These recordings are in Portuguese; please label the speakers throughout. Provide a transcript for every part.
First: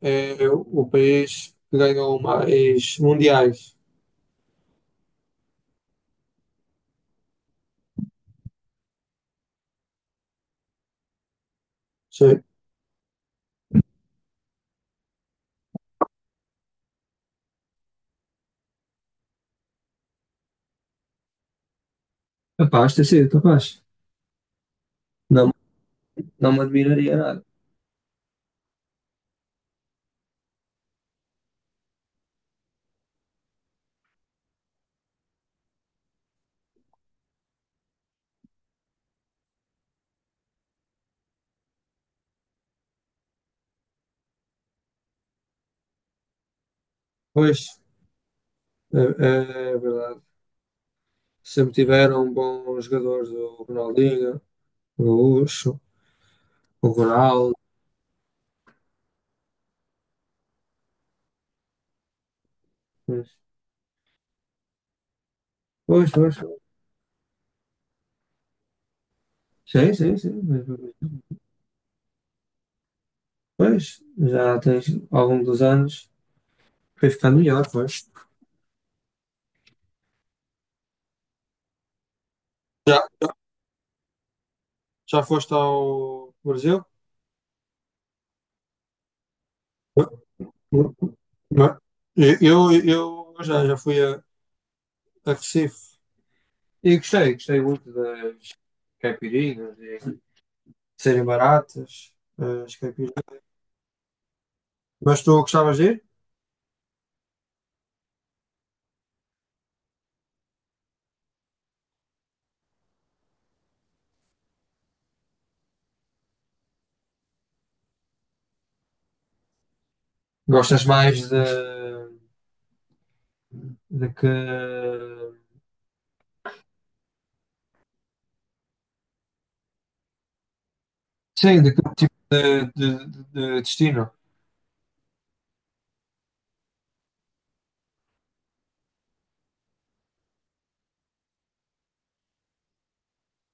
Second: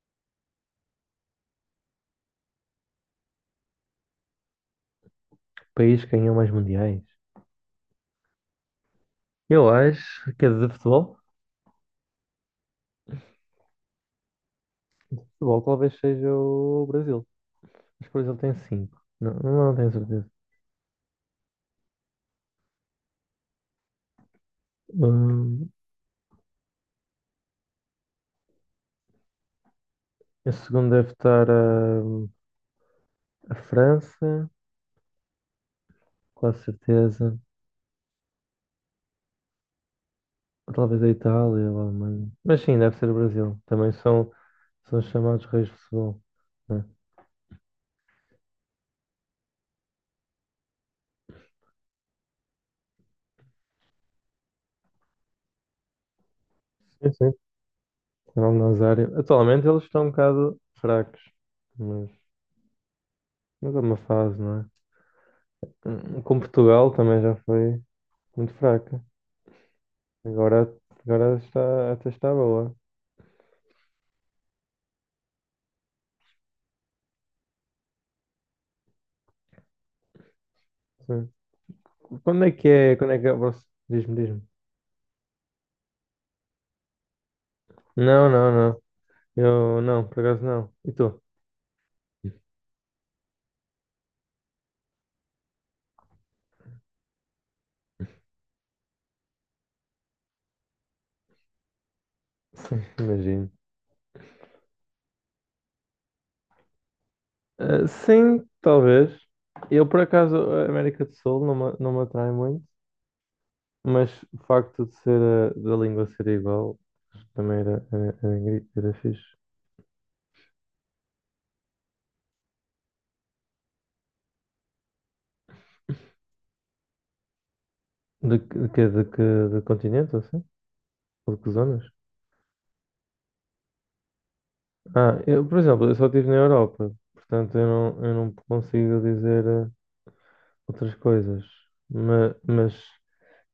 Speaker 1: É o país que ganhou mais mundiais.
Speaker 2: País que ganhou mais mundiais? Eu acho que é de futebol.
Speaker 1: Sim.
Speaker 2: Futebol talvez seja o Brasil. Mas o Brasil tem cinco. Não, não tenho certeza.
Speaker 1: Capaz de ter sido, capaz. Não,
Speaker 2: Hum,
Speaker 1: não me admiraria nada.
Speaker 2: a segunda deve estar a França, quase certeza. Ou talvez a Itália ou a Alemanha. Mas sim, deve ser o Brasil. Também são os chamados reis de futebol, né?
Speaker 1: Pois, é verdade. Sempre tiveram bons jogadores, o Ronaldinho, o Gaúcho, o
Speaker 2: Sim, sim.
Speaker 1: Ronaldo.
Speaker 2: Ronaldo Nazário. Atualmente eles estão um bocado fracos. Mas,
Speaker 1: Pois,
Speaker 2: mas é uma fase, não é?
Speaker 1: pois,
Speaker 2: Com
Speaker 1: pois.
Speaker 2: Portugal também já foi muito fraca.
Speaker 1: Sim, sim, sim.
Speaker 2: Agora, agora está, até está boa.
Speaker 1: Pois, já tens, ao longo dos anos, foi ficando melhor, pois.
Speaker 2: Sim. Quando é que é?
Speaker 1: Já,
Speaker 2: Quando é que é? Diz-me, diz-me.
Speaker 1: já foste ao Brasil?
Speaker 2: Não, não, não. Eu não, por acaso não. E tu?
Speaker 1: Não. Eu já fui a Recife. E gostei muito das caipirinhas e de serem baratas, as
Speaker 2: Sim,
Speaker 1: caipirinhas.
Speaker 2: imagino.
Speaker 1: Mas tu gostavas de ir?
Speaker 2: Ah, sim, talvez. Eu, por acaso, a América do Sul não me, atrai muito, mas o facto de ser da língua ser igual também era fixe.
Speaker 1: Gostas mais de que.
Speaker 2: De, que- de, que, de, que, de continente, ou assim? Ou de que
Speaker 1: Sim, de que
Speaker 2: zonas?
Speaker 1: tipo de destino?
Speaker 2: Ah, eu, por exemplo, eu só estive na Europa, portanto eu não, consigo dizer outras coisas. Mas,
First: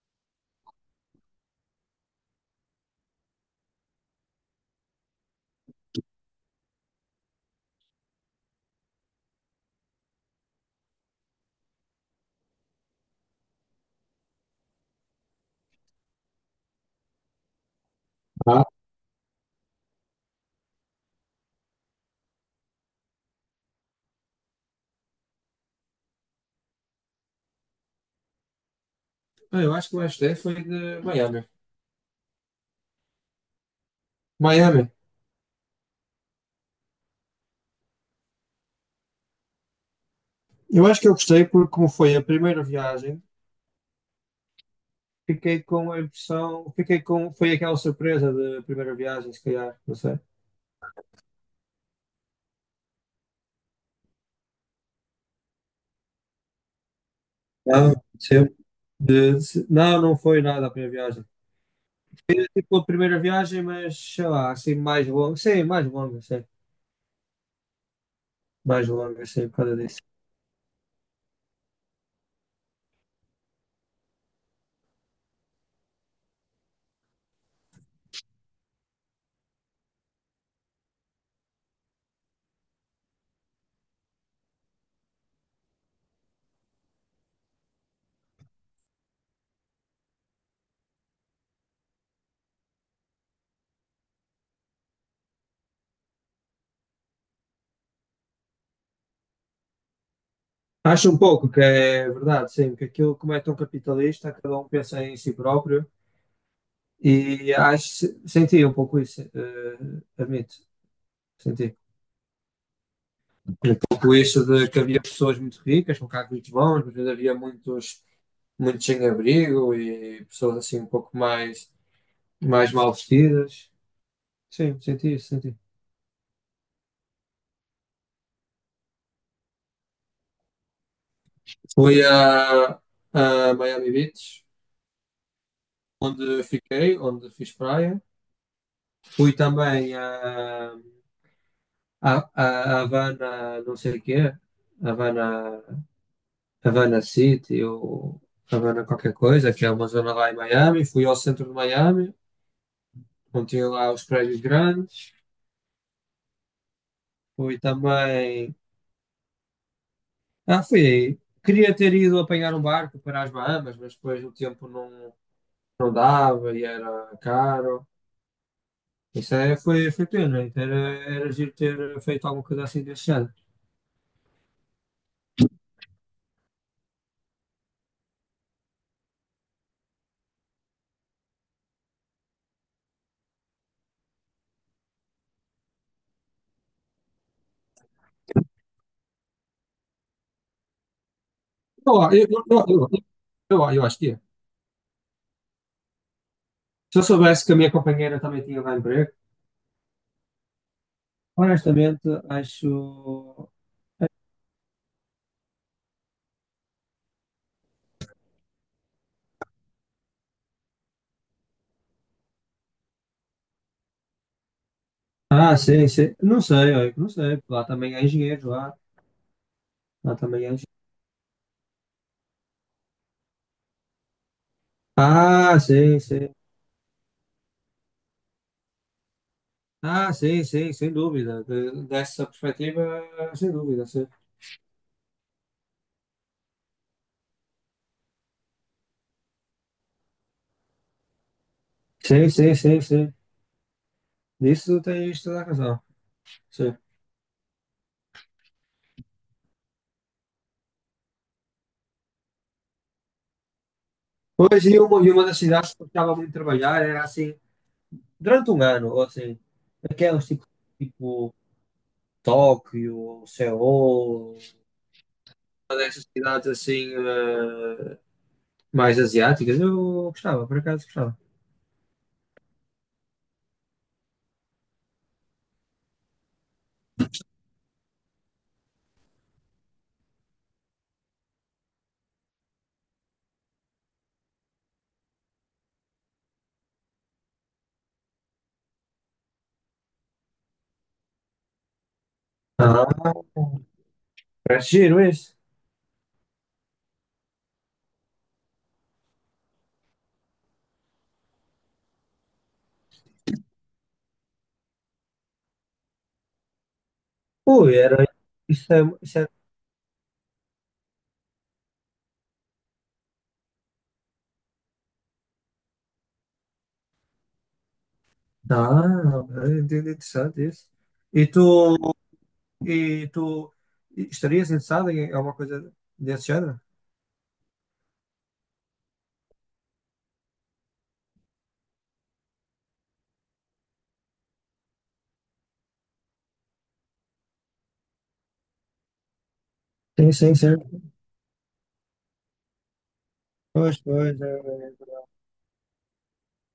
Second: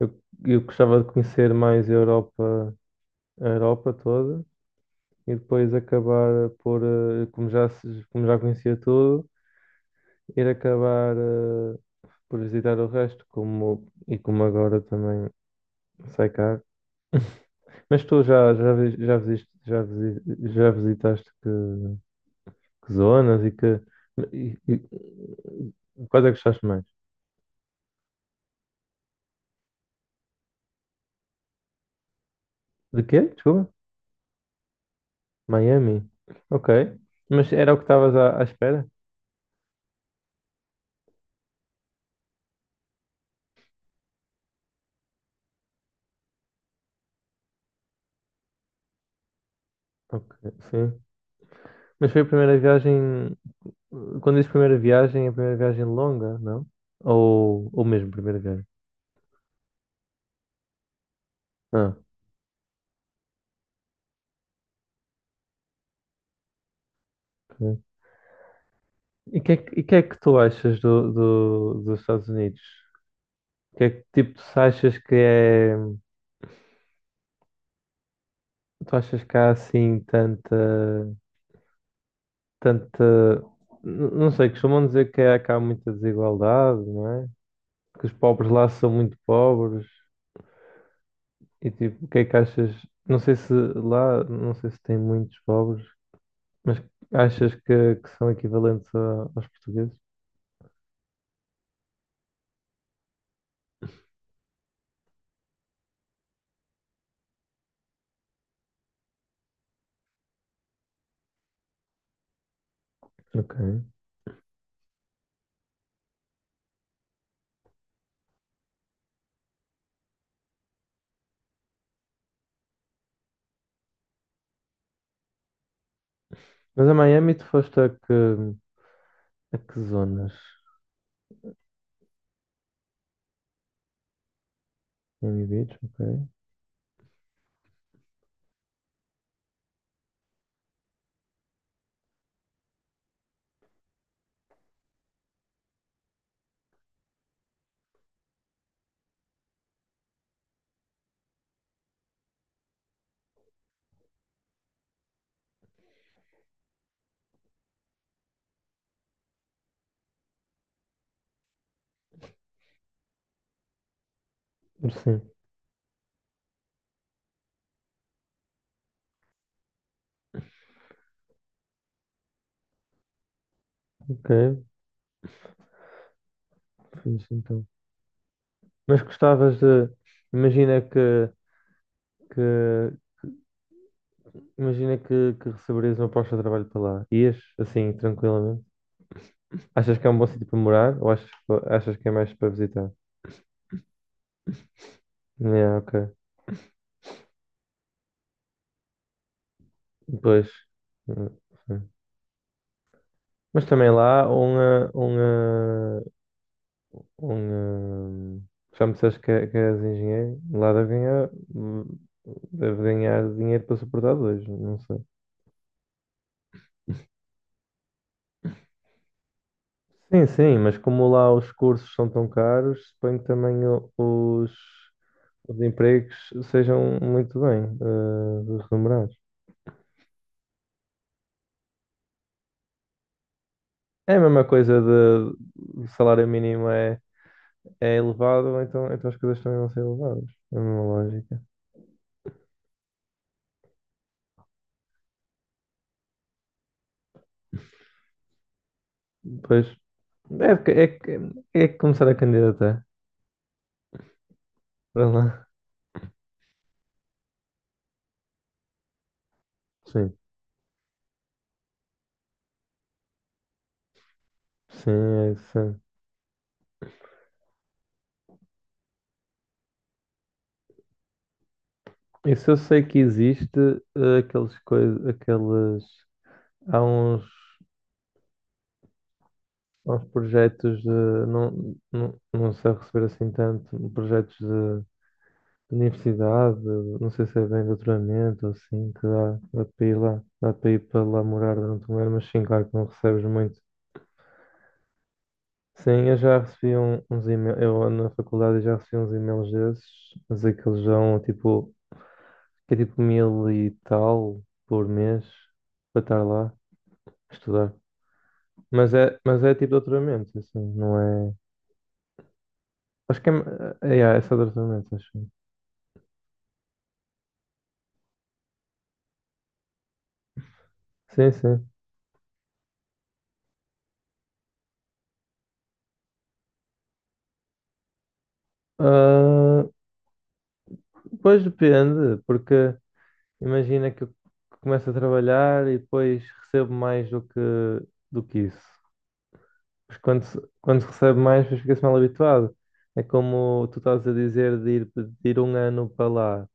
Speaker 2: eu gostava de conhecer mais a Europa toda e depois acabar por, como já, se- como já conhecia tudo, ir acabar por visitar o resto, como, e como agora também sai caro. Mas tu já,
Speaker 1: Ah,
Speaker 2: já, vi- já, visiste, já, visi- já visitaste que zonas e que. E quais é que gostaste mais?
Speaker 1: Eu acho que mais gostei foi de Miami.
Speaker 2: De quê? Desculpa?
Speaker 1: Miami.
Speaker 2: Miami. Ok. Mas era o que estavas à espera?
Speaker 1: Eu acho que eu gostei porque, como foi a primeira viagem, fiquei com a impressão. Fiquei com. Foi aquela surpresa da primeira viagem, se calhar, não sei.
Speaker 2: Ok, sim. Mas foi a primeira viagem. Quando diz primeira viagem, é a primeira viagem longa, não? Ou
Speaker 1: Não,
Speaker 2: mesmo primeira
Speaker 1: sim.
Speaker 2: viagem?
Speaker 1: Não foi nada a primeira viagem.
Speaker 2: Ah,
Speaker 1: Tipo, a primeira viagem, mas sei lá, assim mais longa. Sim, mais longa, sim.
Speaker 2: ok.
Speaker 1: Mais longa,
Speaker 2: E o
Speaker 1: sim,
Speaker 2: que, é
Speaker 1: por causa
Speaker 2: que, e que
Speaker 1: disso.
Speaker 2: é que tu achas dos Estados Unidos? Que é que tipo tu achas que é. Tu achas que há assim tanta. Não sei, costumam dizer que há muita desigualdade, não é? Que os pobres lá são muito pobres. E tipo, o que é que achas? Não sei se tem muitos pobres. Mas achas que são equivalentes aos portugueses?
Speaker 1: Acho um pouco que é verdade, sim, que aquilo, como é tão capitalista, cada um pensa em si próprio e acho, senti um pouco isso, admito, senti. Um
Speaker 2: Ok.
Speaker 1: pouco isso de que havia pessoas muito ricas, com carros muito bons, mas ainda havia muitos, muitos sem abrigo e pessoas assim um pouco mais mal vestidas. Sim, senti isso, senti.
Speaker 2: Mas a Miami tu foste a que, zonas?
Speaker 1: Fui a, Miami Beach,
Speaker 2: Miami Beach, ok.
Speaker 1: onde fiquei, onde fiz praia. Fui também a Havana, não sei o quê, Havana, Havana City ou Havana qualquer coisa, que é uma zona lá em Miami. Fui ao centro de Miami, onde tinha lá os prédios grandes. Fui também. Ah, fui aí. Queria ter ido apanhar um barco para as Bahamas, mas depois o tempo não,
Speaker 2: Sim,
Speaker 1: não dava e era caro. Isso foi pena. Então era giro ter feito alguma coisa assim desse ano.
Speaker 2: ok. Fiz então. Mas gostavas de... Imagina que, que, imagina que receberias uma proposta de trabalho para lá. Ias, assim, tranquilamente? Achas que é um bom sítio para morar ou achas que
Speaker 1: Ó,
Speaker 2: é
Speaker 1: Eu,
Speaker 2: mais
Speaker 1: eu,
Speaker 2: para
Speaker 1: eu, eu,
Speaker 2: visitar?
Speaker 1: eu, eu acho que ia.
Speaker 2: É, ok.
Speaker 1: Se eu soubesse que a minha companheira também tinha lá emprego,
Speaker 2: Depois...
Speaker 1: honestamente, acho.
Speaker 2: Mas também lá, Um, hum, já me disseste que és engenheiro, lá hum, deve ganhar dinheiro para suportar dois, não sei.
Speaker 1: Ah, sim, sim. Não sei, olha, não sei. Lá também há engenheiros, lá. Lá
Speaker 2: Sim,
Speaker 1: também há
Speaker 2: sim, mas
Speaker 1: engenheiros.
Speaker 2: como lá os cursos são tão caros, suponho que também o- os,
Speaker 1: Ah,
Speaker 2: os
Speaker 1: sim,
Speaker 2: empregos
Speaker 1: sim.
Speaker 2: sejam muito bem remunerados.
Speaker 1: Ah, sim, sim, sem dúvida. Dessa perspectiva, sem dúvida, sim.
Speaker 2: É a mesma coisa de o salário mínimo é elevado, então as coisas também vão ser elevadas. É a mesma lógica.
Speaker 1: Sim, sim, sim, sim. Nisso tens toda a razão. Sim.
Speaker 2: Pois é, que- é, que- é que começar a candidatar
Speaker 1: Pois, e uma,
Speaker 2: para
Speaker 1: e uma das
Speaker 2: lá.
Speaker 1: cidades que eu gostava muito de trabalhar era assim, durante um ano, ou assim,
Speaker 2: Sim.
Speaker 1: aquelas tipo, Tóquio, Seul,
Speaker 2: Sim, é isso. É.
Speaker 1: cidades assim mais asiáticas. Eu gostava, por acaso gostava.
Speaker 2: Isso eu sei que existe, aqueles coisas, aqueles, há uns, há uns projetos de, não, não, não sei receber assim tanto, projetos de universidade, não sei se é bem doutoramento, ou assim, que dá para ir lá, dá para ir para lá morar durante um ano, mas sim, claro que não
Speaker 1: Ah,
Speaker 2: recebes muito.
Speaker 1: parece giro isso.
Speaker 2: Sim, eu já recebi uns e-mails, eu na faculdade já recebi uns e-mails desses, mas aqueles já tipo, que é tipo mil e tal por mês para estar lá a estudar.
Speaker 1: Ui, era. Isso é,
Speaker 2: Mas é,
Speaker 1: isso é...
Speaker 2: mas é tipo doutoramento, assim, não é. Acho que é só doutoramento, acho.
Speaker 1: Ah, é interessante isso. E
Speaker 2: Sim, sim.
Speaker 1: tu, e tu estarias interessado em alguma coisa desse género?
Speaker 2: Ah, pois depende, porque imagina que eu começo a trabalhar e depois recebo mais do que isso. Mas
Speaker 1: Sim,
Speaker 2: quando,
Speaker 1: sim,
Speaker 2: se- quando
Speaker 1: sim.
Speaker 2: se recebe mais, depois fica-se mal habituado. É como
Speaker 1: Pois,
Speaker 2: tu estás a
Speaker 1: pois, é,
Speaker 2: dizer de ir, um ano para lá.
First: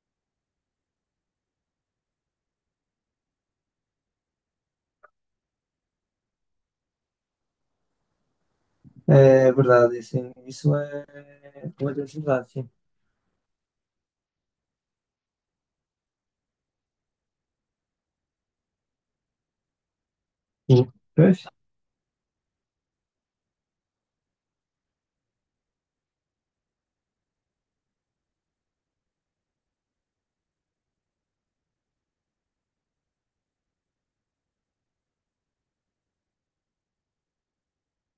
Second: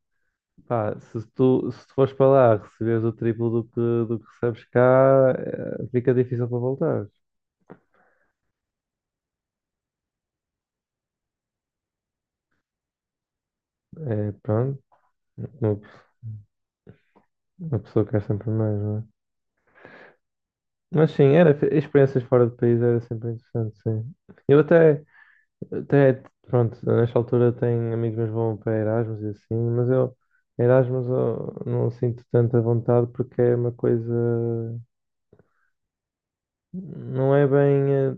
Speaker 2: Pá, se tu fores para lá receberes o triplo do que recebes cá, fica difícil para voltar.
Speaker 1: é é verdade, sim. Isso é uma verdade, sim.
Speaker 2: É, pronto, uma, uma pessoa quer sempre mais, não é?
Speaker 1: Sim.
Speaker 2: Mas sim,
Speaker 1: Pois?
Speaker 2: experiências fora do país era sempre interessante, sim. Eu até, pronto, nesta altura tenho amigos meus que vão para Erasmus e assim, mas eu, Erasmus eu não sinto tanta vontade porque é uma coisa, não é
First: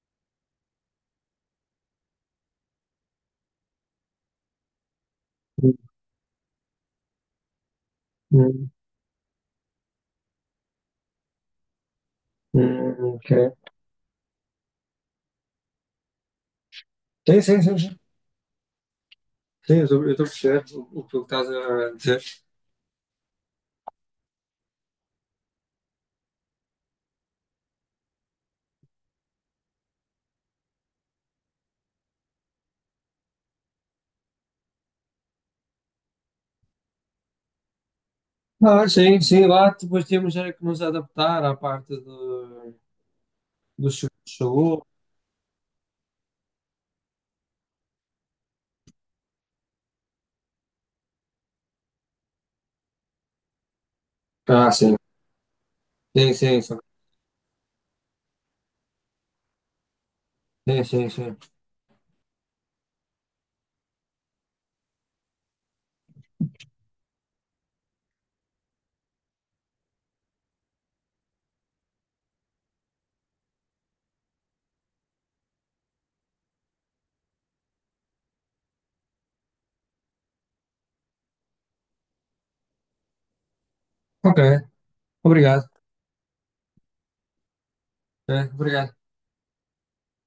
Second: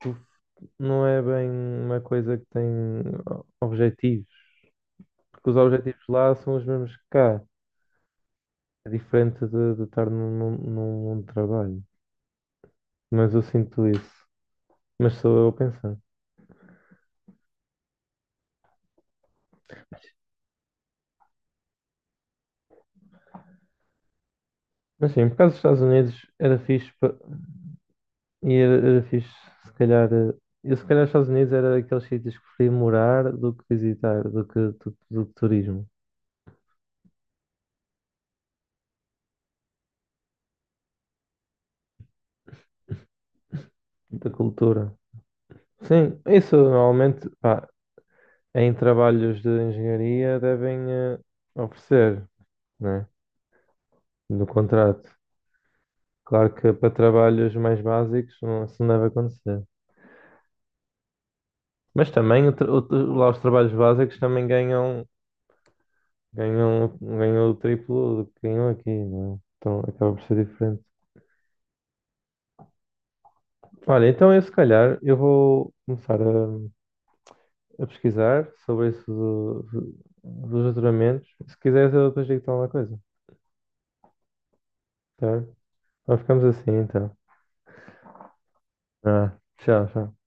Speaker 2: tu- bem uma coisa que tem objetivo. Porque os objetivos lá são os mesmos que cá.
Speaker 1: Hum,
Speaker 2: É diferente de estar num mundo de trabalho.
Speaker 1: ok.
Speaker 2: Mas eu sinto isso. Mas sou eu a pensar.
Speaker 1: Sim, sim, sim, sim. Sim, eu estou a perceber o que tu estás a dizer.
Speaker 2: Mas sim, por causa dos Estados Unidos era fixe e era fixe se calhar. Eu se calhar os Estados Unidos era daqueles sítios que preferia morar do que visitar, do que turismo,
Speaker 1: Ah, sim, sim, lá depois temos era que nos adaptar à parte do seguro
Speaker 2: da
Speaker 1: de saúde.
Speaker 2: cultura. Sim, isso normalmente pá, em trabalhos de engenharia devem oferecer, né? No
Speaker 1: Ah, sim.
Speaker 2: contrato.
Speaker 1: Sim,
Speaker 2: Claro
Speaker 1: sim,
Speaker 2: que
Speaker 1: sim,
Speaker 2: para trabalhos mais básicos não, isso não deve acontecer.
Speaker 1: sim, sim. Sim.
Speaker 2: Mas também lá os trabalhos básicos também ganham o triplo do que ganham aqui, não é? Então acaba por ser diferente. Olha, então eu se calhar eu vou começar a pesquisar sobre isso dos juramentos. Se quiseres eu depois digo-te alguma coisa,
Speaker 1: Ok,
Speaker 2: tá?
Speaker 1: obrigado.
Speaker 2: Então ficamos assim então.
Speaker 1: É, obrigado.
Speaker 2: Ah, tchau, tchau.